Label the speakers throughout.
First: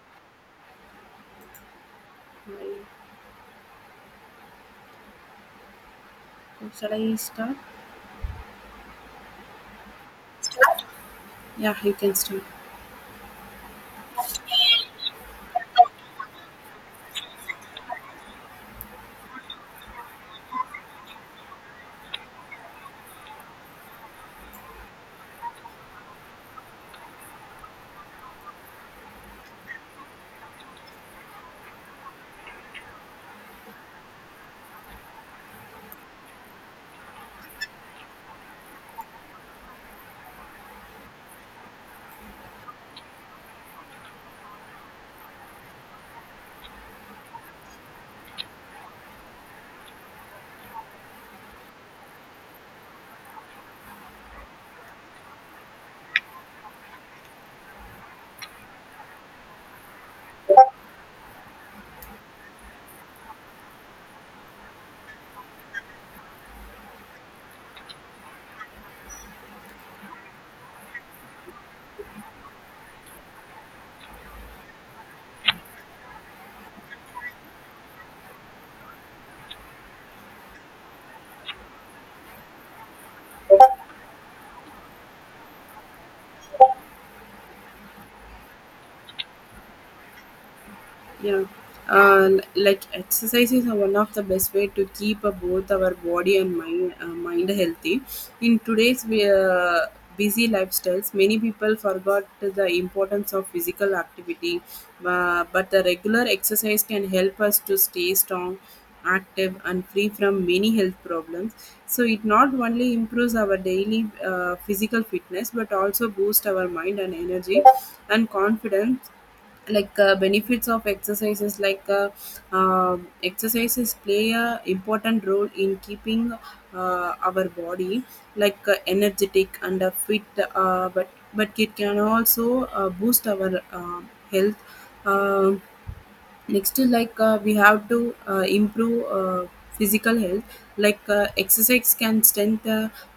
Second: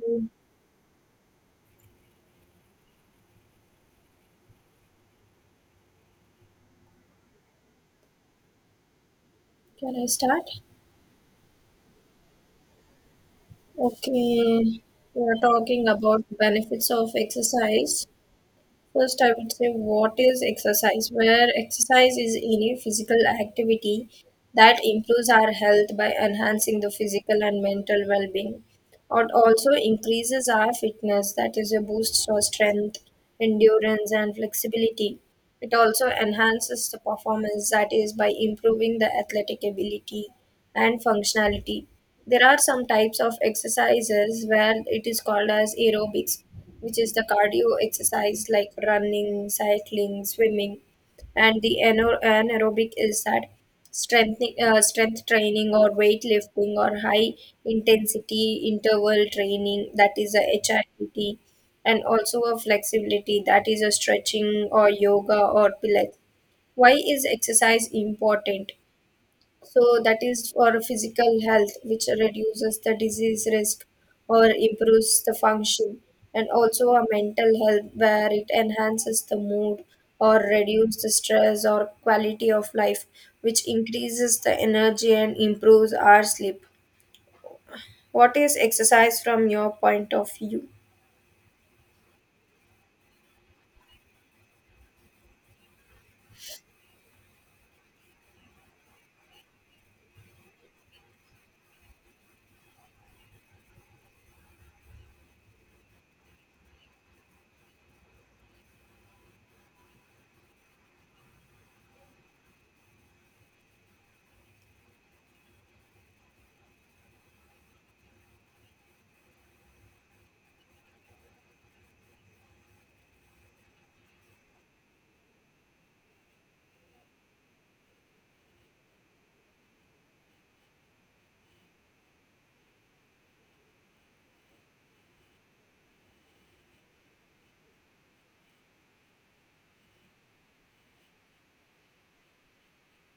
Speaker 1: Can
Speaker 2: Right. So shall I start?
Speaker 1: I start?
Speaker 2: Yeah, you can start.
Speaker 1: Okay, we are talking about benefits of exercise. First, I would say what is exercise? Where exercise is any physical activity that improves our health by enhancing the physical and mental well being. It also increases our fitness, that is, a boost for strength, endurance, and flexibility. It also enhances the performance, that is, by improving the athletic ability and functionality. There are some types of exercises where it is called as aerobics, which is the cardio exercise like running, cycling, swimming, and the anaerobic is that strength training or weightlifting or high intensity interval training, that is a HIIT, and also a flexibility, that is a stretching or yoga or pilates. Why is exercise important? So that is for physical health, which reduces the disease risk or improves the function, and also a mental health where it enhances the mood or reduces the stress or quality of life, which increases the energy and improves our sleep. What is exercise from your point of view?
Speaker 2: Yeah, like exercise is one of the best way to keep both our body and mind healthy. In today's busy lifestyles, many people forgot the importance of physical activity, but the regular exercise can help us to stay strong, active, and free from many health problems. So it not only improves our daily physical fitness, but also boosts our mind and energy and confidence, benefits of exercises exercises play a important role in keeping our body energetic and fit. Uh, but but it can also boost our health. um Next to, we have to improve physical health. Exercise can strengthen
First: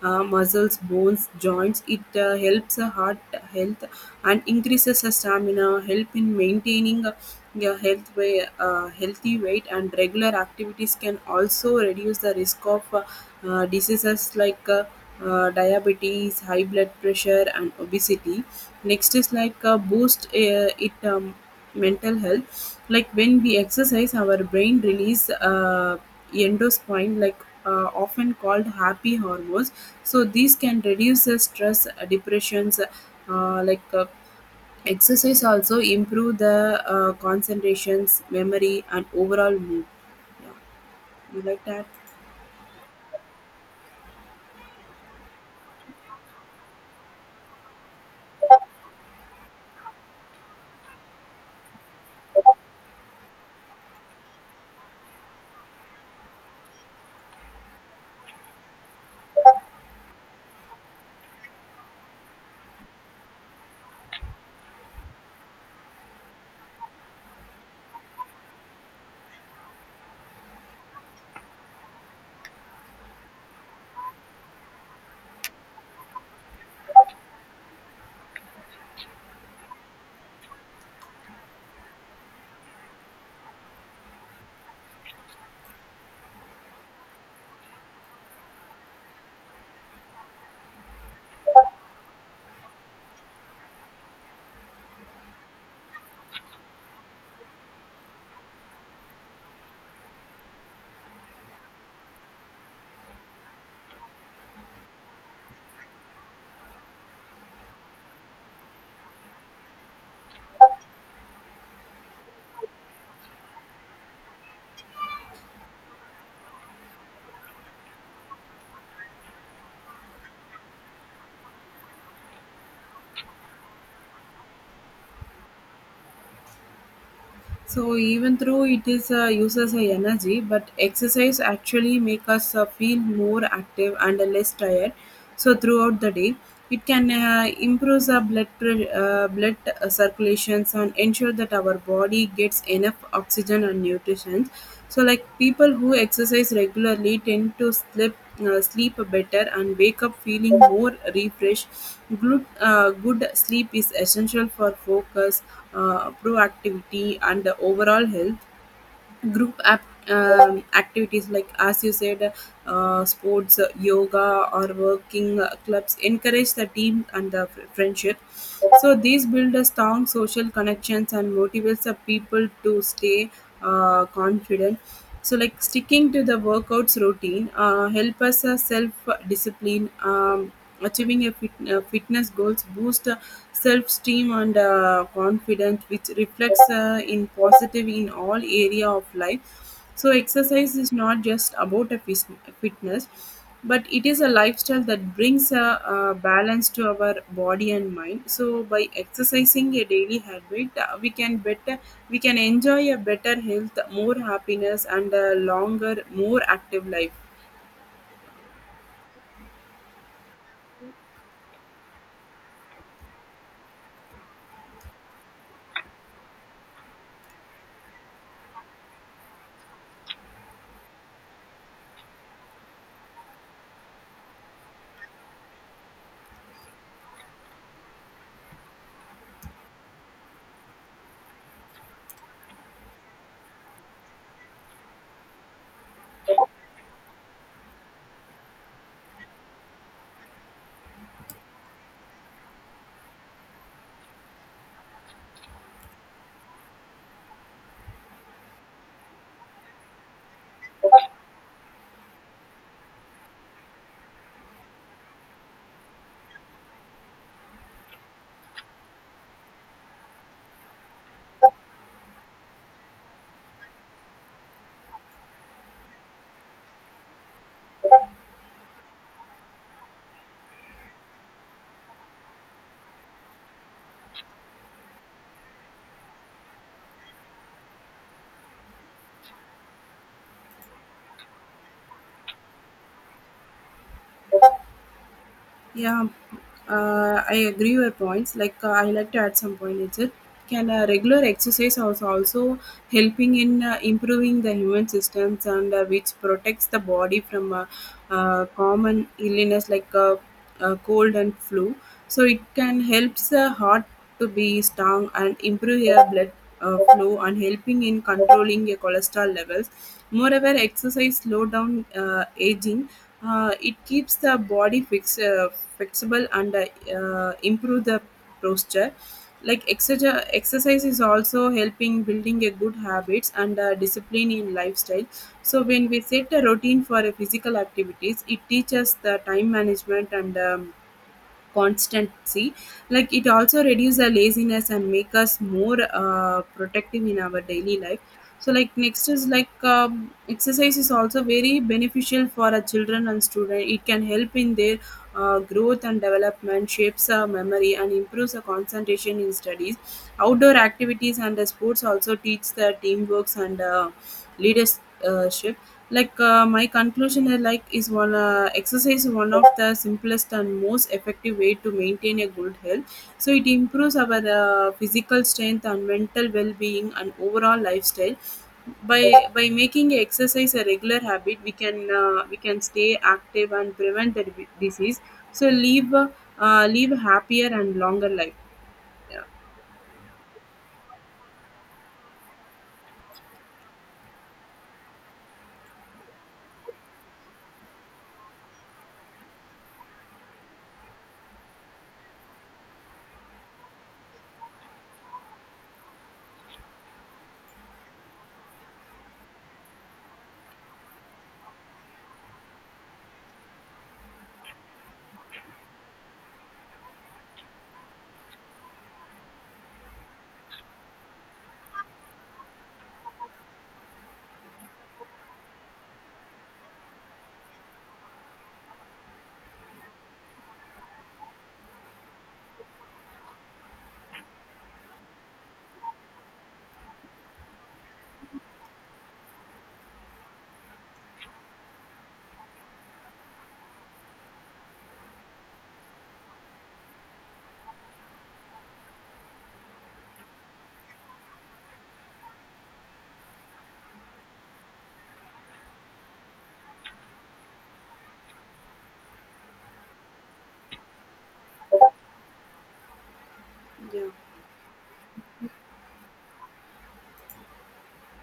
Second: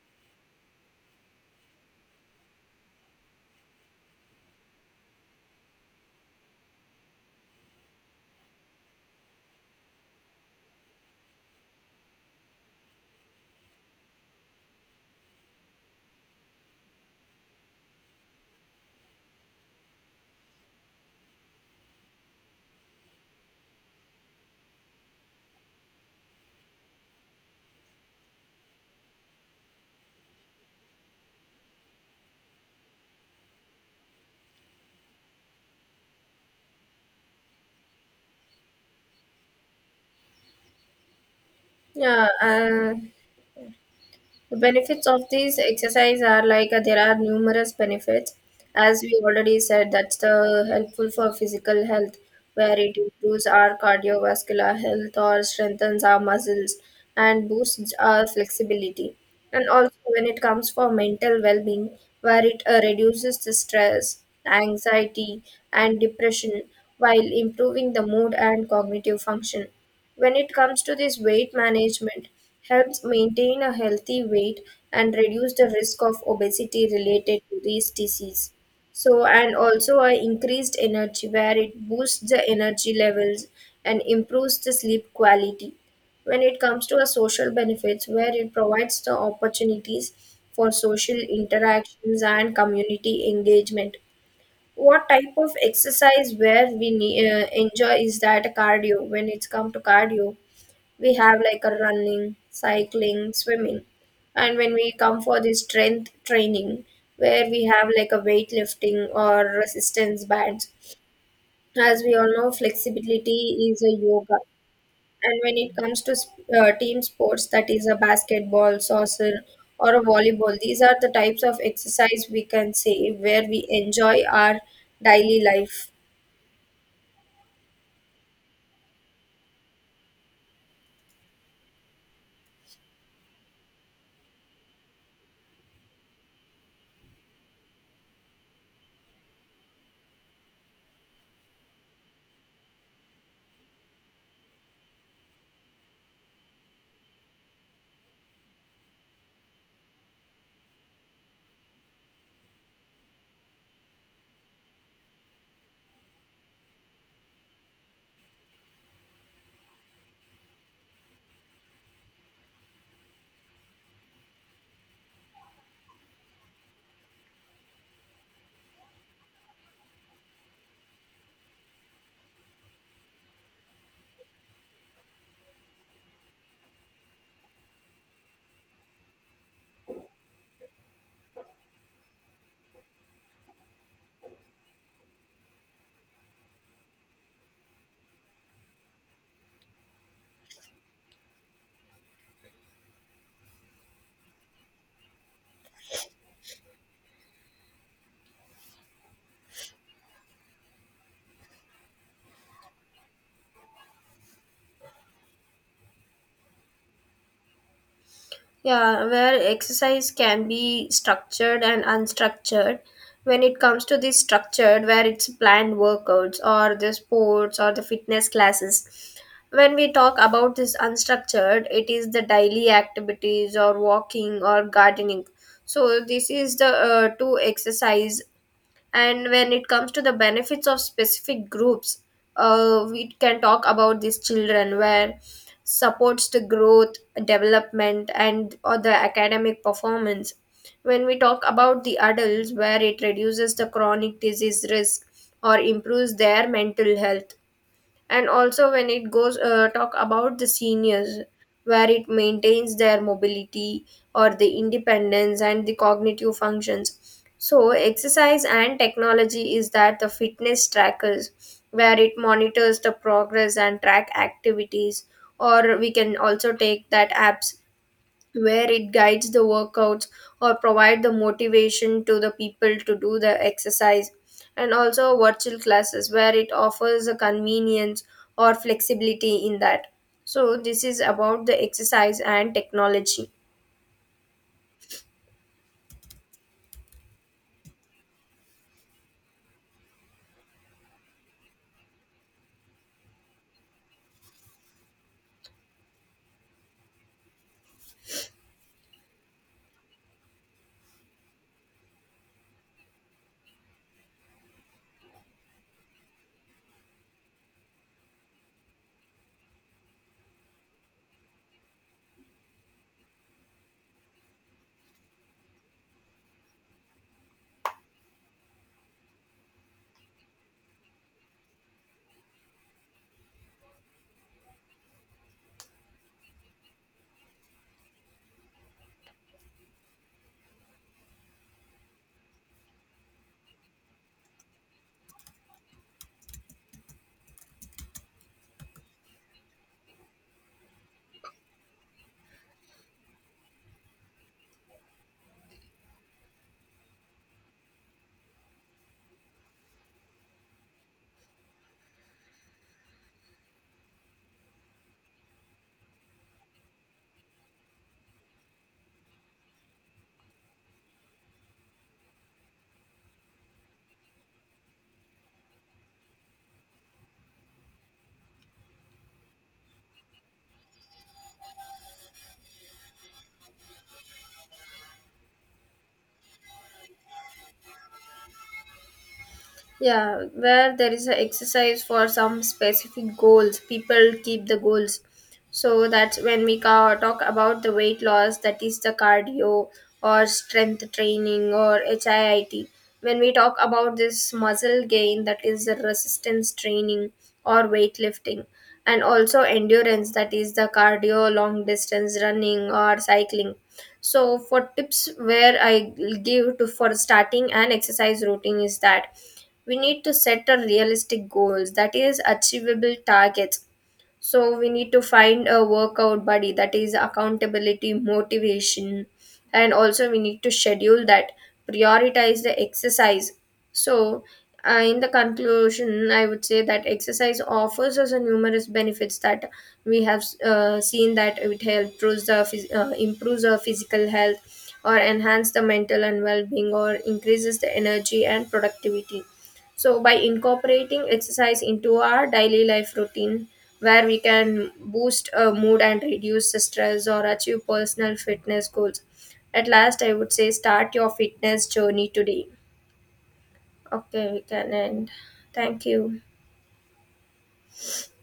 Speaker 2: muscles, bones, joints. It helps the heart health and increases the stamina, help in maintaining healthy weight, and regular activities can also reduce the risk of diseases diabetes, high blood pressure, and obesity. Next is, boost, it mental health. Like when we exercise, our brain release endospine, often called happy hormones. So these can reduce the stress, depressions. Exercise also improve the concentrations, memory, and overall mood. Yeah, you like that?
Speaker 1: Yeah. The benefits of these exercise are there are numerous benefits. As we already said, that's the helpful for physical health, where it improves our cardiovascular health or strengthens our muscles and boosts our flexibility. And also when it comes for mental well-being, where it reduces the stress, anxiety, and depression while improving the mood and cognitive function. When it comes to this weight management, helps maintain a healthy weight and reduce the risk of obesity related to these disease. So and also a increased energy where it boosts the energy levels and improves the sleep quality. When it comes to a social benefits, where it provides the opportunities for social interactions and community engagement. What type of exercise where we enjoy is that cardio. When it's come to cardio, we have like a running, cycling, swimming, and when we come for the strength training, where we have like a weightlifting or resistance bands. As we all know, flexibility is a yoga, and when it comes to team sports, that is a basketball, soccer, or a volleyball. These are the types of exercise we can say where we enjoy our daily life.
Speaker 2: So even though it is uses a energy, but exercise actually make us feel more active and less tired. So throughout the day, it can improve our blood circulations and ensure that our body gets enough oxygen and nutrition. So like people who exercise regularly tend to sleep better and wake up feeling more refreshed. Good sleep is essential for focus, proactivity, and the overall health. Group app, activities like, as you said, sports, yoga, or working clubs encourage the team and the friendship. So these build a strong social connections and motivates the people to stay confident. So like sticking to the workouts routine help us self discipline. Achieving a fitness goals boost self esteem and confidence, which reflects in positive in all area of life. So exercise is not just about a fitness, but it is a lifestyle that brings a, balance to our body and mind. So by exercising a daily habit, we can enjoy a better health, more happiness, and a longer, more active life.
Speaker 1: Yeah, where exercise can be structured and unstructured. When it comes to the structured, where it's planned workouts or the sports or the fitness classes. When we talk about this unstructured, it is the daily activities or walking or gardening. So this is the two exercise. And when it comes to the benefits of specific groups, we can talk about these children where supports the growth, development, and or the academic performance. When we talk about the adults, where it reduces the chronic disease risk or improves their mental health. And also when it goes talk about the seniors, where it maintains their mobility or the independence and the cognitive functions. So exercise and technology is that the fitness trackers, where it monitors the progress and track activities, or we can also take that apps, where it guides the workouts or provide the motivation to the people to do the exercise. And also virtual classes, where it offers a convenience or flexibility in that. So this is about the exercise and technology.
Speaker 2: Yeah, I agree your points. Like I like to add some point. It can, regular exercise also helping in improving the human systems and which protects the body from common illness cold and flu. So it can helps the heart to be strong and improve your blood flow and helping in controlling your cholesterol levels. Moreover, exercise slow down aging. It keeps the body flexible and improve the posture. Like exercise is also helping building a good habits and discipline in lifestyle. So when we set a routine for a physical activities, it teaches the time management and constancy. Like it also reduce the laziness and make us more protective in our daily life. So like next is like, exercise is also very beneficial for a children and student. It can help in their growth and development, shapes our memory and improves the concentration in studies. Outdoor activities and the sports also teach the teamworks and leadership. My conclusion is like, is one exercise is one of the simplest and most effective way to maintain a good health. So it improves our physical strength and mental well-being and overall lifestyle. By by making exercise a regular habit, we can stay active and prevent the disease. So live happier and longer life. Yeah.
Speaker 1: Yeah, where there is an exercise for some specific goals, people keep the goals. So that's when we talk about the weight loss, that is the cardio or strength training or HIIT. When we talk about this muscle gain, that is the resistance training or weightlifting, and also endurance, that is the cardio, long distance running or cycling. So for tips where I give to for starting an exercise routine is that we need to set a realistic goals, that is achievable targets. So we need to find a workout buddy, that is accountability motivation, and also we need to schedule that, prioritize the exercise. So in the conclusion, I would say that exercise offers us a numerous benefits that we have seen, that it helps the improves our physical health or enhance the mental and well-being or increases the energy and productivity. So by incorporating exercise into our daily life routine, where we can boost a mood and reduce stress or achieve personal fitness goals. At last, I would say start your fitness journey today. Okay,
Speaker 2: Yeah.
Speaker 1: we can end. Thank you.